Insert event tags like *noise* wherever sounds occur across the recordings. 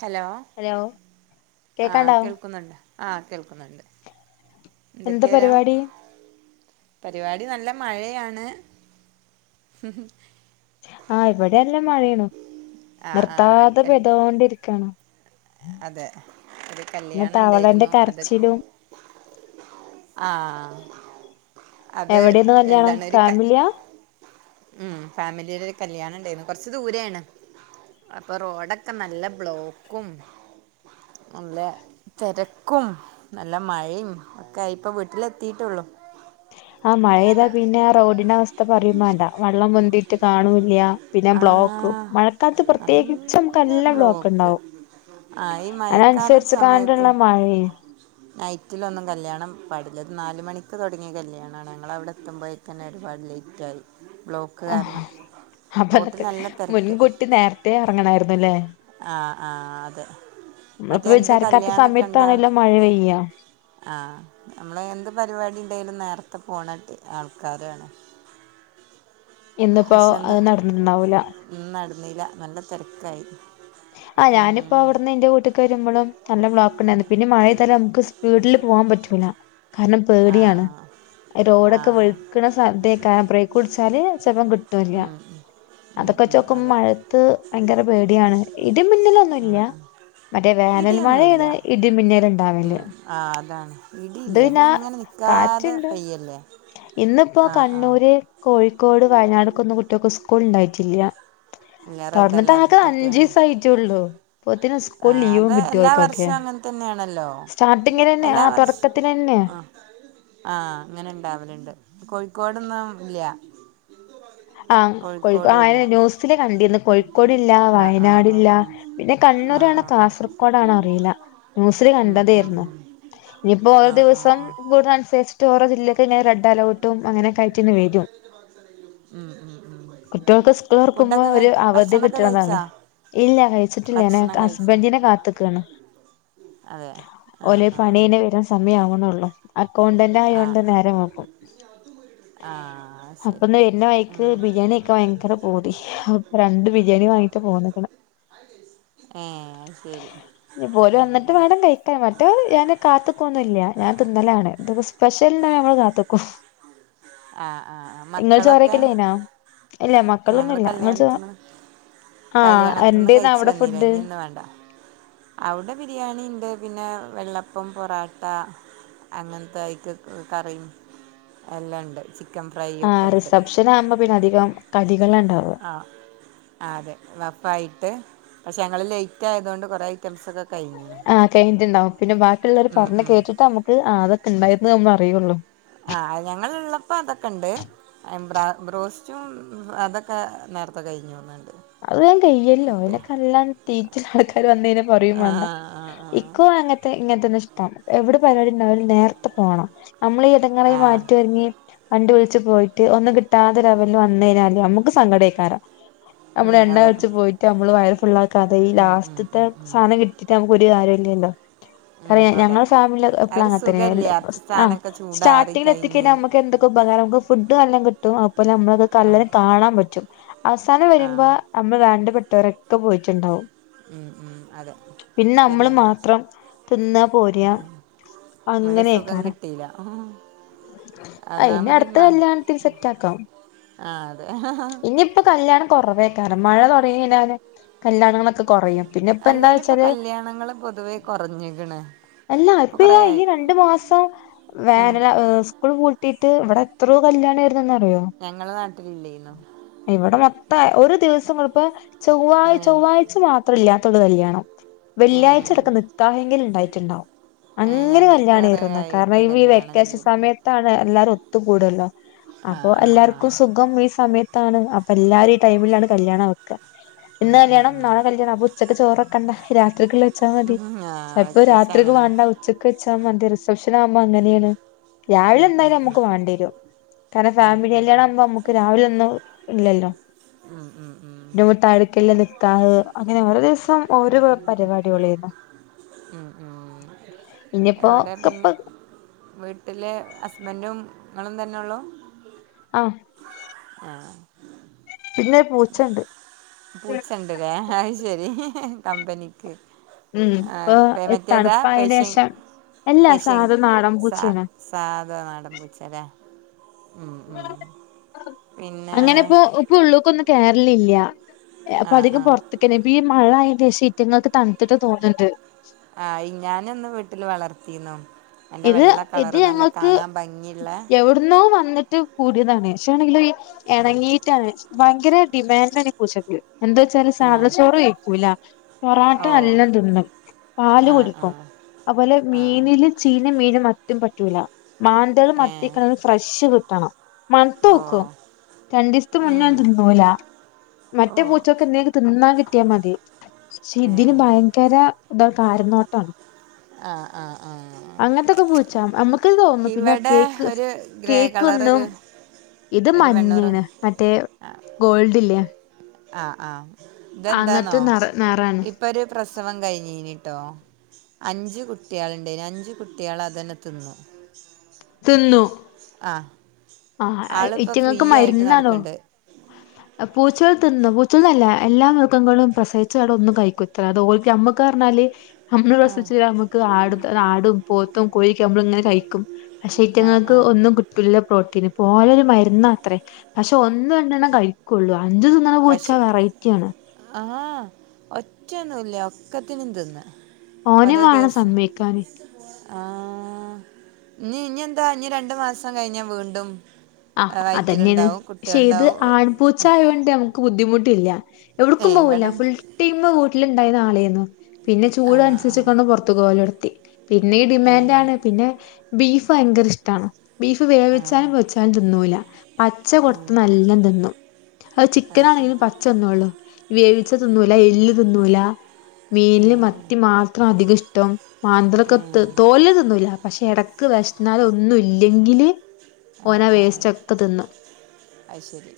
Hello hello ആഹ കേക്കാണ്ടോ കേൾക്കുന്നുണ്ട് ആ കേൾക്കുന്നുണ്ട് എന്താ എന്തൊക്കെയാരാം പരിപാടി പരിപാടി നല്ല മഴയാണ് ആഹ് ഇവിടെ എല്ലാം മഴയാണ് ആഹ് ആഹ് ഒരു നിർത്താതെ കൽ പെയ്തോണ്ടിരിക്കാണ് അതെ ഒരു പിന്നെ കല്യാണം തവളന്റെ ഇണ്ടായിരുന്നു അത്- കരച്ചിലും ആഹ് - എവിടെയാണ് കല്ല്യാണം ഫാമിലിയാ- ഉം ഫാമിലിയുടെ ഒരു കല്യാണം ഉണ്ടായിരുന്നു കൊറച്ചു ദൂരെയാണ് അപ്പൊ റോഡൊക്കെ നല്ല ബ്ലോക്കും നല്ല തെരക്കും നല്ല മഴയും ഒക്കെയിപ്പൊ വീട്ടിലെത്തീട്ടുള്ളു- ആ മഴെയ്താ പിന്നെ റോഡിന്റെ അവസ്ഥ പറയും വേണ്ടാ വെള്ളം പൊന്തിട്ട് കാണൂല്ല്യ- ആ നമുക്ക് നല്ല നല്ല ബ്ലോക്ക് ഉണ്ടാവും ആ ഈ മഴക്കാല അതിനനുസരിച്ച് സമയത്ത് കാണ്ടുള്ള മഴയും നൈറ്റിലൊന്നും കല്യാണം- പടലത് നാല് മണിക്ക് തുടങ്ങിയ കല്ല്യാണമാണ് ഞങ്ങൾ അവിടെ എത്തുമ്പോഴേക്ക് തന്നെ ഒരുപാട് ലേറ്റ് ആയി- ബ്ളോക്ക് കാരണം- റോട്ടിൽ എന്നിട്ട് നല്ല തിരക്ക് മുൻകൂട്ടി നേരത്തേ എറങ്ങണായിരുന്നല്ലേ- ആ ആ അതെ മറ്റേ എന്ത് വിചാരിക്കാത്ത കല്യാണൊക്കെ ഇണ്ടാ സമയത്താണല്ലോ മഴ പെയ്യ ആ നമ്മള് എന്ത് പരിപാടി ഇണ്ടേലും- നേരത്തെ പോണെട്ട ആൾക്കാരാണ്- ഇന്നിപ്പോ അത് നടന്ന്ണ്ടാവൂല- റീല്ല നല്ല തെരക്കായി- ആ ഞാനിപ്പോ അവിടുന്ന് എന്റെ വീട്ട്ക്ക് വരുമ്പളും നല്ല ബ്ലോക്ക് ഇണ്ടായിരുന്നു പിന്നെ മഴ പെയ്താലും നമുക്ക് സ്പീഡില് പോവാൻ പറ്റൂല്ല- കാരണം ആ പേടിയാണ് ആ ആ റോഡൊക്കെ വെഴുക്കണ സാ തെ ആക്കാണം ബ്രേക്ക് പിടിച്ചാല് ചെലപ്പം കിട്ടൂല്ല ഉം ഉം. ഉം അതൊക്കെ ഉം നോക്കുമ്പോ അതെ മഴത്ത് ഭയങ്കര പേടിയാണ്- ഉം ഇടിമിന്നലൊന്നുമല്ല ഉം മറ്റേ വേനൽ ഇടിയൊന്നുമില്ല മഴയാണ് ഇടിമിന്നല ഉണ്ടാവല് ഉം ആ അതാണ് ഇത് ഇടിയില്ല പിന്ന അത് ഇങ്ങനെ കാറ്റ് നിൽക്കാതെ ഇണ്ട് പെയ്യല്ലേ ഇന്നിപ്പോ ആ ആ കണ്ണൂര് കോഴി ക്കോട് വയനാട്ക്കൊ കുട്ടികൾക്ക് സ്കൂൾ ഉണ്ടായിട്ടില്ല. പിന്ന റെഡ് തൊറന്നിട്ട് ആകെ അലർട്ടെക്കെയാണ്. അഞ്ചീസായിട്ടൊള്ളൂ അപ്പോത്തിന് ആ സ്കൂൾ അത് ലീവും കിട്ടി എല്ലാ ഓൽക്കൊക്കെ വർഷവും അങ്ങനെ തന്നെയാണല്ലോ സ്റ്റാർട്ടിങ്ങിലെന്നെ എല്ലാ ആ വർഷ തൊടക്കത്തിലെന്നെ ആ അങ്ങനെ ഇണ്ടാവലുണ്ട് കൊ കോടൊന്നും ഇല്ല്യ. ആഹ് കൊഴിക്കെ ന്യൂസില്കണ്ടിന്ന് കോഴി ക്കോട് ഇല്ല, ആ ആ ആ വയനാടില്ല, ആ പിന്നെ ആ കണ്ണൂരാണ് ആ ആ കാസർകോഡാണ അറിയില്ല ന്യൂസില് ഉം ഉം കണ്ടതായിരുന്നു ഉം ഇനിയിപ്പോ ഓരോ ആ ആ ദിവസം ആ കൂടനുസരിച്ചിട്ട് ഓരോ ജില്ല പിന്നെ റെഡ്ലർട്ടും അങ്ങനൊക്കെ ആയ്ട്ടന്ന വരും ഉം ഉം ഉം കുട്ടികൾക്ക് സ്കൂൾ തൊർക്കുമ്പോ ഫുഡൊക്കെ ഒരു കഴി അവധി ഭക്ഷണൊക്കെ കഴിച്ചാ കിട്ടണംമന്നാണ് ഇല്ല കഴിച്ചിട്ടില്ല ഞാൻ ഭക്ഷണം കഴിച്ചാ ഹസ്ബൻഡിനെ കാത്തക്കാണ്. അതെ ആഹ് ഓല ആഹ് പണികഴിഞ്ഞ് വരുന്ന സ മയാവണുള്ളു. അക്കൗണ്ടന്റ് ആയോണ്ട് ആഹ് നേരെ നോക്കും ആഹ് അത് ശരി അപ്പൊന്ന്ന്നെ വരുന്ന വഴി ഉം ബിരിയാണി ഒക്കെ ഭയങ്കര പൂതി അപ്പൊ രണ്ട് ബിരിയാണി വാങ്ങിട്ട് പോന്ന്ക്ക്ണ്. ഏഹ് അത് ശരി ഇനിപ്പോ ഓൽ ഉം വന്നിട്ട് വേണം കഴിക്കൻ മറ്റേ ഞാന് കാത്ത് ക്കൊന്നുല്ല ഞാൻ തിന്നലാണ് സ്പെഷ്യല നമ്മള് കാത്ത്ക്കും ആഹ് ആഹ് മക്കളൊക്കെ *unintelligible* ഇല്ല മക്കളൊന്നും ഞങ്ങള് ഇല്ല ഇങ്ങള് കല്യാണത്തിന് ആഹ് കല്യാണത്തിന്ന് എന്താരുന്നു കഴിച്ചു അവിടെ വന്നീലെ ഫുഡ് ഇനി ഇന്ന് വേണ്ട അവിടെ ബിരിയാണി ഉണ്ട് പിന്നെ വെള്ളപ്പം, പൊറോട്ട അങ്ങനെത്തെ ഐറ്റ് കറിയും എല്ലാം ഉണ്ട് ചിക്കൻ ഫ്രൈ ആ ഒക്കെ ഉണ്ട് റിസപ്ഷൻ ആകുമ്പോ പിന്നെ അധികം ക ആ അതെ വപ്പായായിട്ട് പക്ഷെ ഞങ്ങള് ലേറ്റ് ആയതുകൊണ്ട് കുറെ ഐറ്റംസ് ഒക്കെ ആഹ് കഴിഞ്ഞിട്ടുണ്ടാവും പിന്നെ ബാക്കിയുള്ളവര് ഉം, പറഞ്ഞ് ഉം. കേട്ടിട്ട് നമുക്ക് അത് ഉണ്ടായിന്ന് നമ്മള് അറിവൊള്ളൂ ആ ഞങ്ങള് ഉള്ളപ്പോ അതൊക്കെ ഉണ്ട് ബ്രാ ബ്രോസ്റ്റും അതൊക്കെ നേരത്തെ കഴിഞ്ഞുന്നു തോന്നുന്നുണ്ട് അത് വേഗം കഴിയല്ലോ കിട്ടിയ എന്നക് അല്ലാ തീച്ചാൽ *unintelligible* അവരു വന്നുകഴിഞ്ഞാൽ പറയുകേം ആ വേണ്ട ആ ആ എകും അങ്ങനാത്തെ ഇങ്ങനത്തെ പി എവിടെ പരുപാടിയുണ്ടായാലും നേരത്തെ പോണം നമ്മള് ഇതുങ്ങളെ ആ മാറ്റി ഒരുങ്ങി വണ്ടി വിളിച്ച് പോയിട്ട് ഒന്നുംകിട്ടാതെ റവലിൽ വന്നുകഴിഞ്ഞല് നമ്മൾക്ക് സങ്കടയികറാ നമ്മള് ഉം, എണ്ണം അതെ വെച്ച് പോയിട്ട് നമ്മള് വയറ് ഫുള്ളാക്കാതെ ഈ ഉം, ഉം, ലാസ്റ്റത്തെ ഉം, ഉം. സാനം കിട്ടിട്ടാണ് പോ തി ആരുല്ലല്ലോ ഉം, അതെയ് അതെ ഞങ്ങള ഫാമിലി ആ എപ്പളും ഒരു അങ്ങത്തന്നെ എല്ലു സുഖമില്ല വ സ്റ്റാ ആ സാധനമൊക്കെ ചൂടാറി സ്റ്റാർട്ടിങ്ങില് കഴിഞ്ഞ് എത്തിക്കഴിഞ്ഞാൽ നമ്മക്ക് എന്തൊക്കെ ഉപകാരം നമ്മക്ക് ഫുഡ് നല്ലോം കിട്ടും അപ്പ നമ്മകൊക്കെ ആ എല്ലാരെയും കാണാ പറ്റും അവസ ആ വാ അന്ന് രണ്ട് പെ കൂട്ടാരൊക്കെ പോയിട്ട്ണ്ടാവും ഉം ഉം അതെ നമ്മള് ശരിയാണ് മാത്രം തിന്നാ ഉം പോരാ ഉം നല്ല സുഖം അങ്ങനെയ്ക്കാരം കിട്ടീല്ല അയ് ഇനി ഒന്നാമതി അടുത്ത മ കല്യാണത്തിന് സെറ്റ് ആക്കാം ആ അതെ ഇനിയിപ്പ കല്യാണം കൊറവേക്കാരം മഴ തൊടങ്ങി കഴിഞ്ഞാല് കല്യാണങ്ങളൊക്കെ കൊറയും പിന്നെ ഇപ്പന്താ അല്ലേലും ഇപ്പൊ വച്ചാല് കല്യാണങ്ങള് പൊതുവേ കുറഞ്ഞിക്കണ് അല്ല ഇപ്പൊ കൊറേ ഇപ്പതാ ഈ ആയി രണ്ട് മാസം ആ വേനലാ സ്കൂൾ പൂ ട്ടിട്ട് ഇവിടെ എത്രയോ കല്യാണേ ഇതെന്നാറിയൊ ഞങ്ങളെ നാട്ടിലില്ലേന്നു ഇവിടെ മൊ പ്പെ ഒരു ദിവസം *unintelligible* ചൊവ്വാഴ് ഏ ചൊവ്വാഴ്ച മാത്രല്ല തൊടു കല്ല്യാണം ഏ വെള്ളിയാഴ്ച അടക്കം നിക്കാഹങ്കിൽ ഇ ണ്ടായി ട്ടുണ്ടാവും ഏ അങ്ങനെ ഞങ്ങക്ക് കല്യാണ് കൊറേ റുന്നത് കാരണം ആയിട്ട് ഈ വി കല്യാണം വെക്കേഷൻ ചെയ്തിണ് സമയത്താണ് എല്ലാരും ട്ട് ബൂടല്ലോ ആ അപ്പൊ ആ ആ എല്ലാവർക്കും സുഖം ഈ സമയ ത്താണ് അപ്പ എല്ലാരും ടൈമിലാണ് കല്യാണം വക്ക ഇന്ന് ഉം ഉം കല്യാണം നാളെ കല്യാണം അപ്പൊ ഉച്ചക്ക് ചോറോ കണ്ട രാത്രിക്ക്ള്ള ച്ചാ മതി ഉം ഉം ആ ചപ്പോ വെക്കേഷൻ രാത്രിക്ക് അങ്ങനെ വേണ്ട ഉച്ചക്ക് വച്ചാ മ റിസപ്ഷൻ ആകുമ്പോ അങ്ങനെണ് രാവിലെ ഉം ഉം എന്തായാലും നമുക്ക് വേണ്ടി വരും കാരണം ഉം ഫാമിലി ഉം ഉം കല്യാണം ആവുമ്പോ നമുക്ക് രാവിലെ ഒന്നും ഇല്ലല്ലോ ഉം ഉം നമ്മ താഴേക്കെല്ലാം. നിക്കാഹ് അങ്ങനെ ഓരോ ദിവസം ഓരോ പരിപാടികളേർന്ന്. ഉം ഉം എവിടെ പിന്നെ വീട്ടിലെ ഹസ്ബൻ്റും ഇങ്ങളും ത ന്നള്ളൂ. ആഹ്. ആഹ്. പിന്നെ പൂച്ചണ്ട്. പൂച്ചണ്ട്ലേ അത് ശരി കമ്പനി കെ. ഉം ഇപ്പൊ തണുപ്പായേന് പേഷ്യൻ ശേഷം എല്ലാ പേഷ്യൻ സാധ നാടൻ സാ പൂച്ചാണ്. സാധാ നാടൻ പൂച്ചല്ലേ ഉം ഉം പിന്നെ അങ്ങനെ ഇപ്പൊ ഇപ്പൊ ഉള്ളൂക് കേറലില്ല. ആ അപ്പൊ ആ അധികം പുറത്തുക്കന്നെ *unintelligible* മഴ ആയിന്റെശേ ഈറ്റങ്ങൾക്ക് തണുത്തിട്ട് തോന്ന്ണ്ട്. ആഹ് ഞാനൊന്ന് വീട്ടില് വളർതീന്നു. ഇത് ഇത് ഞങ്ങൾക്ക് ഭംഗിയുള്ള എവിടുന്നോ വന്നി ട്ട് കൂടിയതാണ് ക്ഷെ ആണെങ്കിലൊ ഇ എണങ്ങീട്ടാണ് ഭയങ്കര ഡിമാന്റ് ആണ് ഈ പൂച്ചക്ക്. എന്താ വെച്ചാല് ആ സാധ ചോറ് വെയ്ക്കൂല പൊറാട്ട ഓ നല്ലം തിന്നും പാല് ആ ആ കുടിക്കും അത്പോലെ ആ മീനില് ചീഞ്ഞ മീനും മറ്റും പറ്റൂലാ മാന്തളും ഏ മത്തിക്കിണും ഫ്രഷ് കി ത്തണം ഓ മണത്തോക്കും രണ്ടിസ്ത്തെ ഉം മുന്നേണ് തിന്നൂല ഓ മറ്റേ പൂച്ചൊക്കെ എന്തേല് തിന്നാൻ കി ട്ട്യ മതി പക്ഷെ ഏ ഇതിന് ഭയങ്കര *unintelligible* ന്നോട്ടാണ് ആ ആ ആ അങ്ങനത്തൊക്കെ പൂച്ചാ നമ്മക്ക് തോന്നു പിന്നെ ഇവിടെ കേക്ക് ഒരു ഗ്രേ കേക്ക് കളറൊരു ഒരു ന്നും ഇത് ഒരു വെണ്ണൂറ് മഞ്ഞാണ് മറ്റേ ആ ഗോൾഡ് ഇല്ലേ ആ ആ ഇതെന്താന്നോ അങ്ങനത്തെ നിറ നിറാണ് ഇപ്പൊ ഒരു പ്രസവം കഴിഞ്ഞീനി ട്ടോ അഞ്ച് കുട്ട്യാളുണ്ടയ്ന് അഞ്ച് കുട്ട്യാളെ അതന്നെ തിന്നു തിന്നു ആ ആഹ് ആളിപ്പോൾ ഫ്രീ ഇറ്റിങ്ങൾക്ക് ആയിട്ട് മരുന്നാലോ നടക്കുന്നുണ്ട് പൂച്ചോൾ തിനു പൂച്ചേൾന്നല്ല എല്ലാ മൃഗങ്ങളും പ്രസവിച്ചടെ ഒന്നു കയികുത്ര അതോൽക് നമ്മക്കറഞ്ഞാല് നമ്മള് പ്രസവിച്ചാ നമുക്ക് ആടും ആടും പോത്തും കോഴൊക്കെ നമ്മള ഇങ്ങനെ കഴിക്കും ആ പക്ഷൈറ്റങ്ങൾക്ക് ആ ഒന്നും കിട്ടുല്ലൊ *unintelligible* പോലൊരു മരുന്നാത്രേ പക്ഷെ ഒന്ന് കണ്ടെണ്ണം കഴിക്കുള്ളു അഞ്ചു തിന്നണ പൂച്ച വെറൈറ്റി ആണ് ആഹ് ഒറ്റന്നുല്ല ഒക്കത്തിനും തിന്ന് ഓനെ വേണം സമ്മതി ക്കാന് ആഹ് ഇനി ഇനി എന്താ ഇനി രണ്ട് മാസം കഴിഞ്ഞാൽ വീണ്ടും ആഹ് അതന്നെയാണ് വയറ്റിലുണ്ടാവും പക്ഷേ ഇത് കുട്ടികളുണ്ടാവും ആൺപൂച്ച ആയൊണ്ട് നമുക്ക് ബു ദ്ധിമുട്ടില്ല ഏ എവിടക്കും പോവില്ല ഇവിടെ ഉണ്ട് ഫുൾ ടൈം വീട്ടിലുണ്ടായിരുന്ന ആളെയ്ന്നു പിന്നെ ആ ചൂട് അനുസരിച്ച കൊ ഒന്ന് ആ പൊറത്ത്ക്പോവലൊ *unintelligible* പിനയും ഏ ഡിമാന്റാണ് പിന്നെ ബീഫ് ഭയങ്കര ഇഷ്ടാണ് ബീഫ് ആ വേവിച്ചാലും ച്ച തിന്നൂല്ല പച്ച ഉം. കൊടുത്ത് എല്ലാം തിന്നു അത് ചിക്കനാണെങ്കും പച്ച തിന്നോളും വേവിച്ച തിന്നൂല എല്ല് തിന്നൂല ഏ മീൻല് മത്തി മാത്രം അധികം ഇഷ്ടം മാന്തളൊക്കെ ഏ ത് തോല് ത്‌ന്നൂലാ പഷെ എടക്ക് വെശ്ന്നാല് ഒന്നും ഇല്ലെങ്കില് ആ ആ ഓനാവേസ്റ്റാെക്കെ തിന്നും അത് ശരി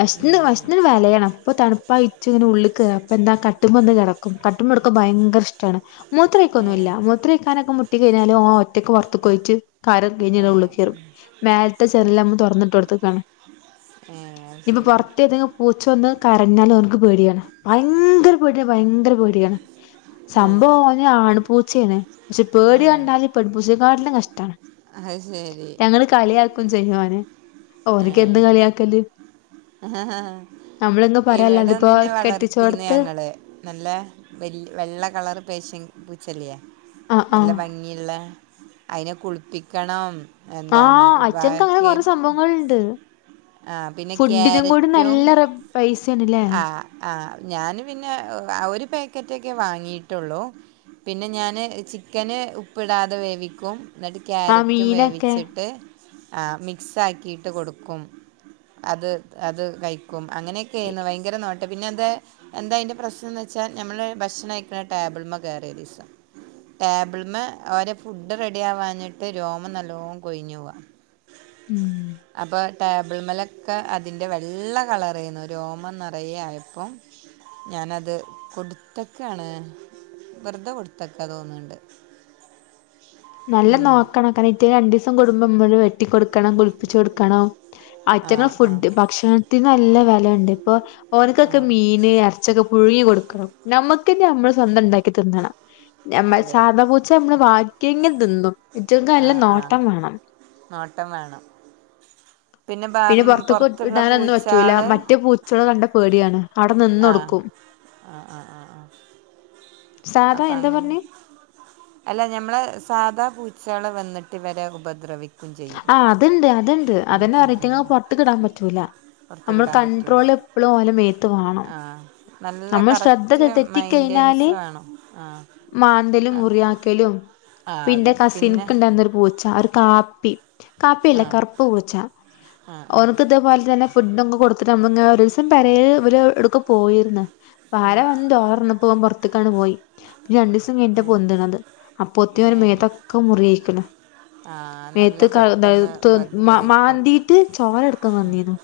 വെഷ്ന്ന് ഉം. വഷ്ന്ന് വലയണം പ്പൊ തണ്പ്പായിട്ട് ന് ഉള്ള്ക്ക് കേറാ അപ്പെന്താ കട്ട്മ്മന്ന് കെട ക്കും കട്ടമ്മട്ക്കാ ഭയങ്കര ഇഷ്ടാണ് ഏ മൂത്രയ്ക്കൊന്നുല്ല മുത്രയ്ക്കാനൊക്കെ മു ട്ടി കയ്ഞ്ഞാല് ഓ ഒറ്റക്ക് പൊർത്ത്ക്കോയ്റ്റ് കാര്യം കയ്ഞ്ഞതാ ഏ ഉള്ള്ക്കേറും ഉം. മേൽത്തെ അത് ചെർല് അമ്മ ശ- തൊറ്ന്ന്ട്ടാെട്ത്ത്ക്കാണ് ഏ അത് ഇനിപ്പം ശരി പൊർത്തേതെങ്കി പൂച്ച വന്ന് കരഞ്ഞാലും ക്ക് പേടിയാണ് ഭയങ്കര പേട്യ ഭയങ്കര പേട്യാണ് ഏ സംഭവം ഓനെ ആണ് പൂച്ചയാണ് പക്ഷെ പേടി കണ്ടാല് പെൺ പൂച്ചക്കാട്ടി ലും കഷ്ടാണ് അയ് ശെരി ക്കും ചെയ്യെ ഓനെ ഓ അതൊക്കെ എന്ത് കളിയാക്കല് നമ്മളെങ്ങ് ഇവടെ പറയാല്ലാതിപ്പോ ഒന്നിനെ വളർത്തീന്ന് കെട്ടിച്ചോട്ത്ത് ഞങ്ങള് നല്ല വെല് വെള്ള കളർ പേശ്യൻ പൂ ചെല്ലിയെ ആഹ് നല്ല ആഹ് ഭംഗിയ്ള്ള അയ്നെ കുൾ പിക്കണം ആഹ് അച്ഛൻക്ക് അങ്ങനെ കൊറെ സംഭവങ്ങൾണ്ട് ആഹ് പിന്നെ ക്യാരറ്റും പൈസേണ്ല്ലേ അഹ് ആഹ് ഞൻ പിന്നെ ഒര് പേക്. പാക്കറ്റൊക്കെ വാങ്ങിയിട്ടൊള്ളൂ പിന്നെ ഞാൻ ചിക്കന് ഉപ്പിടാതെ വേവിക്കും എന്നിട്ട് ആ ക്യാരറ്റും മീനൊക്കെ വേവിച്ചിട്ട് ആഹ് മിക്സ് ആക്കീട്ട് കൊടുക്കും അത് അത് കഴിക്കും അങ്ങനെക്കേന്ന് ഭയങ്കര പിന്നെ അന്ത് എന്താ അയ്ന്റെ പ്രശ്നം എന്ന് വെച്ചാൽ നമ്മള് ഭക്ഷണം കഴിക്ക്ണ ടാബിള്മ്മ തേറല് ല്ലഓരെ ടേബിളിമ്മ ഓരെ ഫുഡ് റെഡിയ ആവാഞ്ഞിട്ട് രോമ നല്ലോണം കൊഴിഞ്ഞു പോവാ ഉം അപ്പൊ ടെബിൾമലൊക്കെ അതിൻ്റെ വെള്ള കളരേര്ന്നു. രോമം നിറയെ ആയപ്പം ഞാനത് കൊടുത്തക്കാണ് വെറ്തെ കൊടുത്തക്കാ തോന്ന്ണ്ട് നല്ല നോക്കണം കാര്ണം ഇറ്റേ രണ്ട് കൊടുമ്പോ *unintelligible* മ്മള് വെട്ടി കൊടുക്കണം കുളിപ്പിച്ചച്ച് കൊടുക്കണം അറ്റ ആ *unintelligible* ങ്ങള് ആ ഫുഡ് ഭക്ഷണത്തിന് നല്ല വെലയുണ്ട് ഇപ്പൊ ആ ഓനക്കൊക്കെ മീന് ഇറച്ചക്കെ പുഴുങ്ങി കൊടുക്കണം നമ്മുക്ക്ന്ന നമ്മക്ക് സ്വന്തം ഉണ്ടാക്കി തിന്നണം നമ്മൾ അതെ സാദാ പൂച്ച നമ്മള് വാ എങ്ങെ തിന്നും ഇറ്റക്ക് ആ നല്ല ആ നോട്ടം വേണം നോട്ടം വേണം ബാ- പിന്നെ ഉം, പുറത്തൊക്ക് പുറത്തുള്ള ഇടാനൊന്നും പറ്റൂല പൂച്ചാള് മറ്റേ പൂചേള് കണ്ട പേടിയാണ് അവിടെ ആഹ് നിന്നൊടുക്കും അ അ അ സാധാ അപ്പൊ എന്താ അങ്ങനെ പറഞ്ഞേ അല്ല ഞമ്മളെ സാധാ പൂ ചള വന്നിട്ട് വരെഉപദ്രവിക്കും ആ അത്ണ്ട് അത്ണ്ട് ഉം, ഉം. അതെന്നെ പുറത്ക്ക് കിടാൻ പറ്റൂല പുറത്തേക്ക് നമ്മള് ഇടാൻ പറ്റൂല കൺണ്ട്രോൾ എപ്പളും ഓലെ മേത്ത് വേണം ആ നല്ല കറക്റ്റ് മൈൻന്റനൻസ് വേണം ആ മാന്തലും നൽ മുറിയാക്കലും ആ പിന്നെ അതെ കസിനിക്കണ്ട *unintelligible* രു പൂച്ച ആഹ് ഒരു കാപ്പി കാപ്പി അല്ല ആ കറുപ്പ് പൂച്ച ആ ആ ഓനക്ക് തെ പോലെ തന്നെ ഫുഡ് കൊടുത്തിട്ട് നമ്മെ ഒരു ദിവസം പെരേഇവര് എടുക്കൊ പോയിരുന്ന് വാര വെന്തൊ അഹറ്ഞ്ഞപ്പോൻ പറ അത്ക്ക് *unintelligible* പോയി പിന്നെ രണ്ടീസം കഴിട്ട ഏ പൊന്ത്ണത് അപ്പോത്തിനും ഏ ഓന്റെ മേതൊക്കെ മുറിയിയിക്ക്ണ് ആ നല്ല മേത്ത് ക പെട്ടെന്ന് *unintelligible* ഉപദ്രവിക്കും മാന്തിട്ട് ചോര അടക്കം വന്നിരു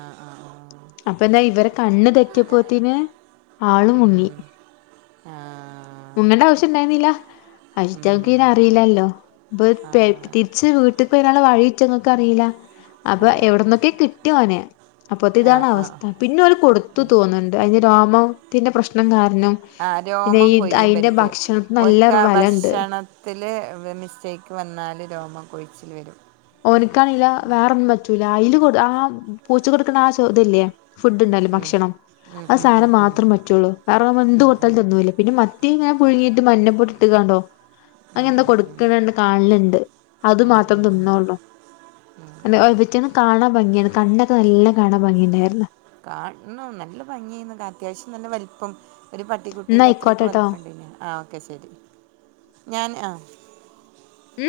ആഹ് ആഹ് ആഹ അപ്പൊ എന്താ ഇവരെ കണ്ണ് തെറ്റിയപ്പോത്തിന് ആള് ഉം. മുങ്ങി ആ മുങ്ങണ്ട ആവശ്യം ഇണ്ടായിരുന്നില്ല അസ്റ്റ്ക്ക് ഇന ഉം. അറിയില്ലല്ലോ ബ് ആ പെയ് തിരിച്ച് വീട്ട് ഇതി *unintelligible* വഴി ഇറ്റങ്ങക്ക റിയില്ല അപ്പൊ അതെ എവിടന്നൊക്കെ കിട്ടി ഓനെ അപ്പൊ ആ ഇതാണ് ആ അവസ്ഥ പിന്നെ ഓല് കൊടുത്തു തോന്നുന്നുണ്ട് അ- രോമം ത്തിന്റെ പ്രശ്നം കാരണം ആ പിന്നെ രോമം ഈ കൊയ്യും അയിന്റെ ഇവർക്ക് ഭക്ഷണത്തിന് നല്ല ഓർക്ക് ആ വെലണ്ട് ഭക്ഷണത്തിൽ മിസ്റ്റേക്ക് വന്നാൽ രോമം കൊഴിച്ചിൽ വരും ഓനക്കാണേല *unintelligible* വേറെൊന്നും പറ്റൂല അയ്ല് കൊ ആ പൂച്ച കൊടുക്ക്ണ ആ ഇതല്ലേ ഫുഡ്ഡ് ഉണ്ടല്ലോ ഉം. ഭക്ഷണം ഉം ആ ഉം ഉം സാനം ഉം മാത്രം പറ്റുള്ളൂ വേറെ എന്ത് ഉം കൊടുത്താലും ഉം തിന്നൂല്ല പിന്നെ- *unintelligible* പീങ്ങ പുഴങ്ങിട്ട് മഞ്ഞപ്പൊടി ഇട്ട്ക്കാണ്ടോ ഉം അങ്ങെന്തൊ ഉം കൊടുക്കണണ്ട് കാണ്ല്ണ്ട് അത് ഉം മാത്രം ഉം ഉം. തിന്നൊ ആ എന്തൊ ഓ തിന്റെനെ കാണ ഭംഗി യേത് കണ്ണൊക്കെ നല്ല കാണാൻ ഭംഗിണ്ടേര്ന്നു കാണണം നല്ല ഭംഗിയേന്നു ക അത്യാവശ്യം നല്ല വല്പ്പം ഒരു എന്നാ പട്ടിക്കുട്ടീൻ്റെ അത്രക്ക് ആയിക്കോട്ടെട്ടോ വലിപ്പണ്ടേന്ന് ആ ഓക്കെ ശരി ഞാൻ ആ ഉം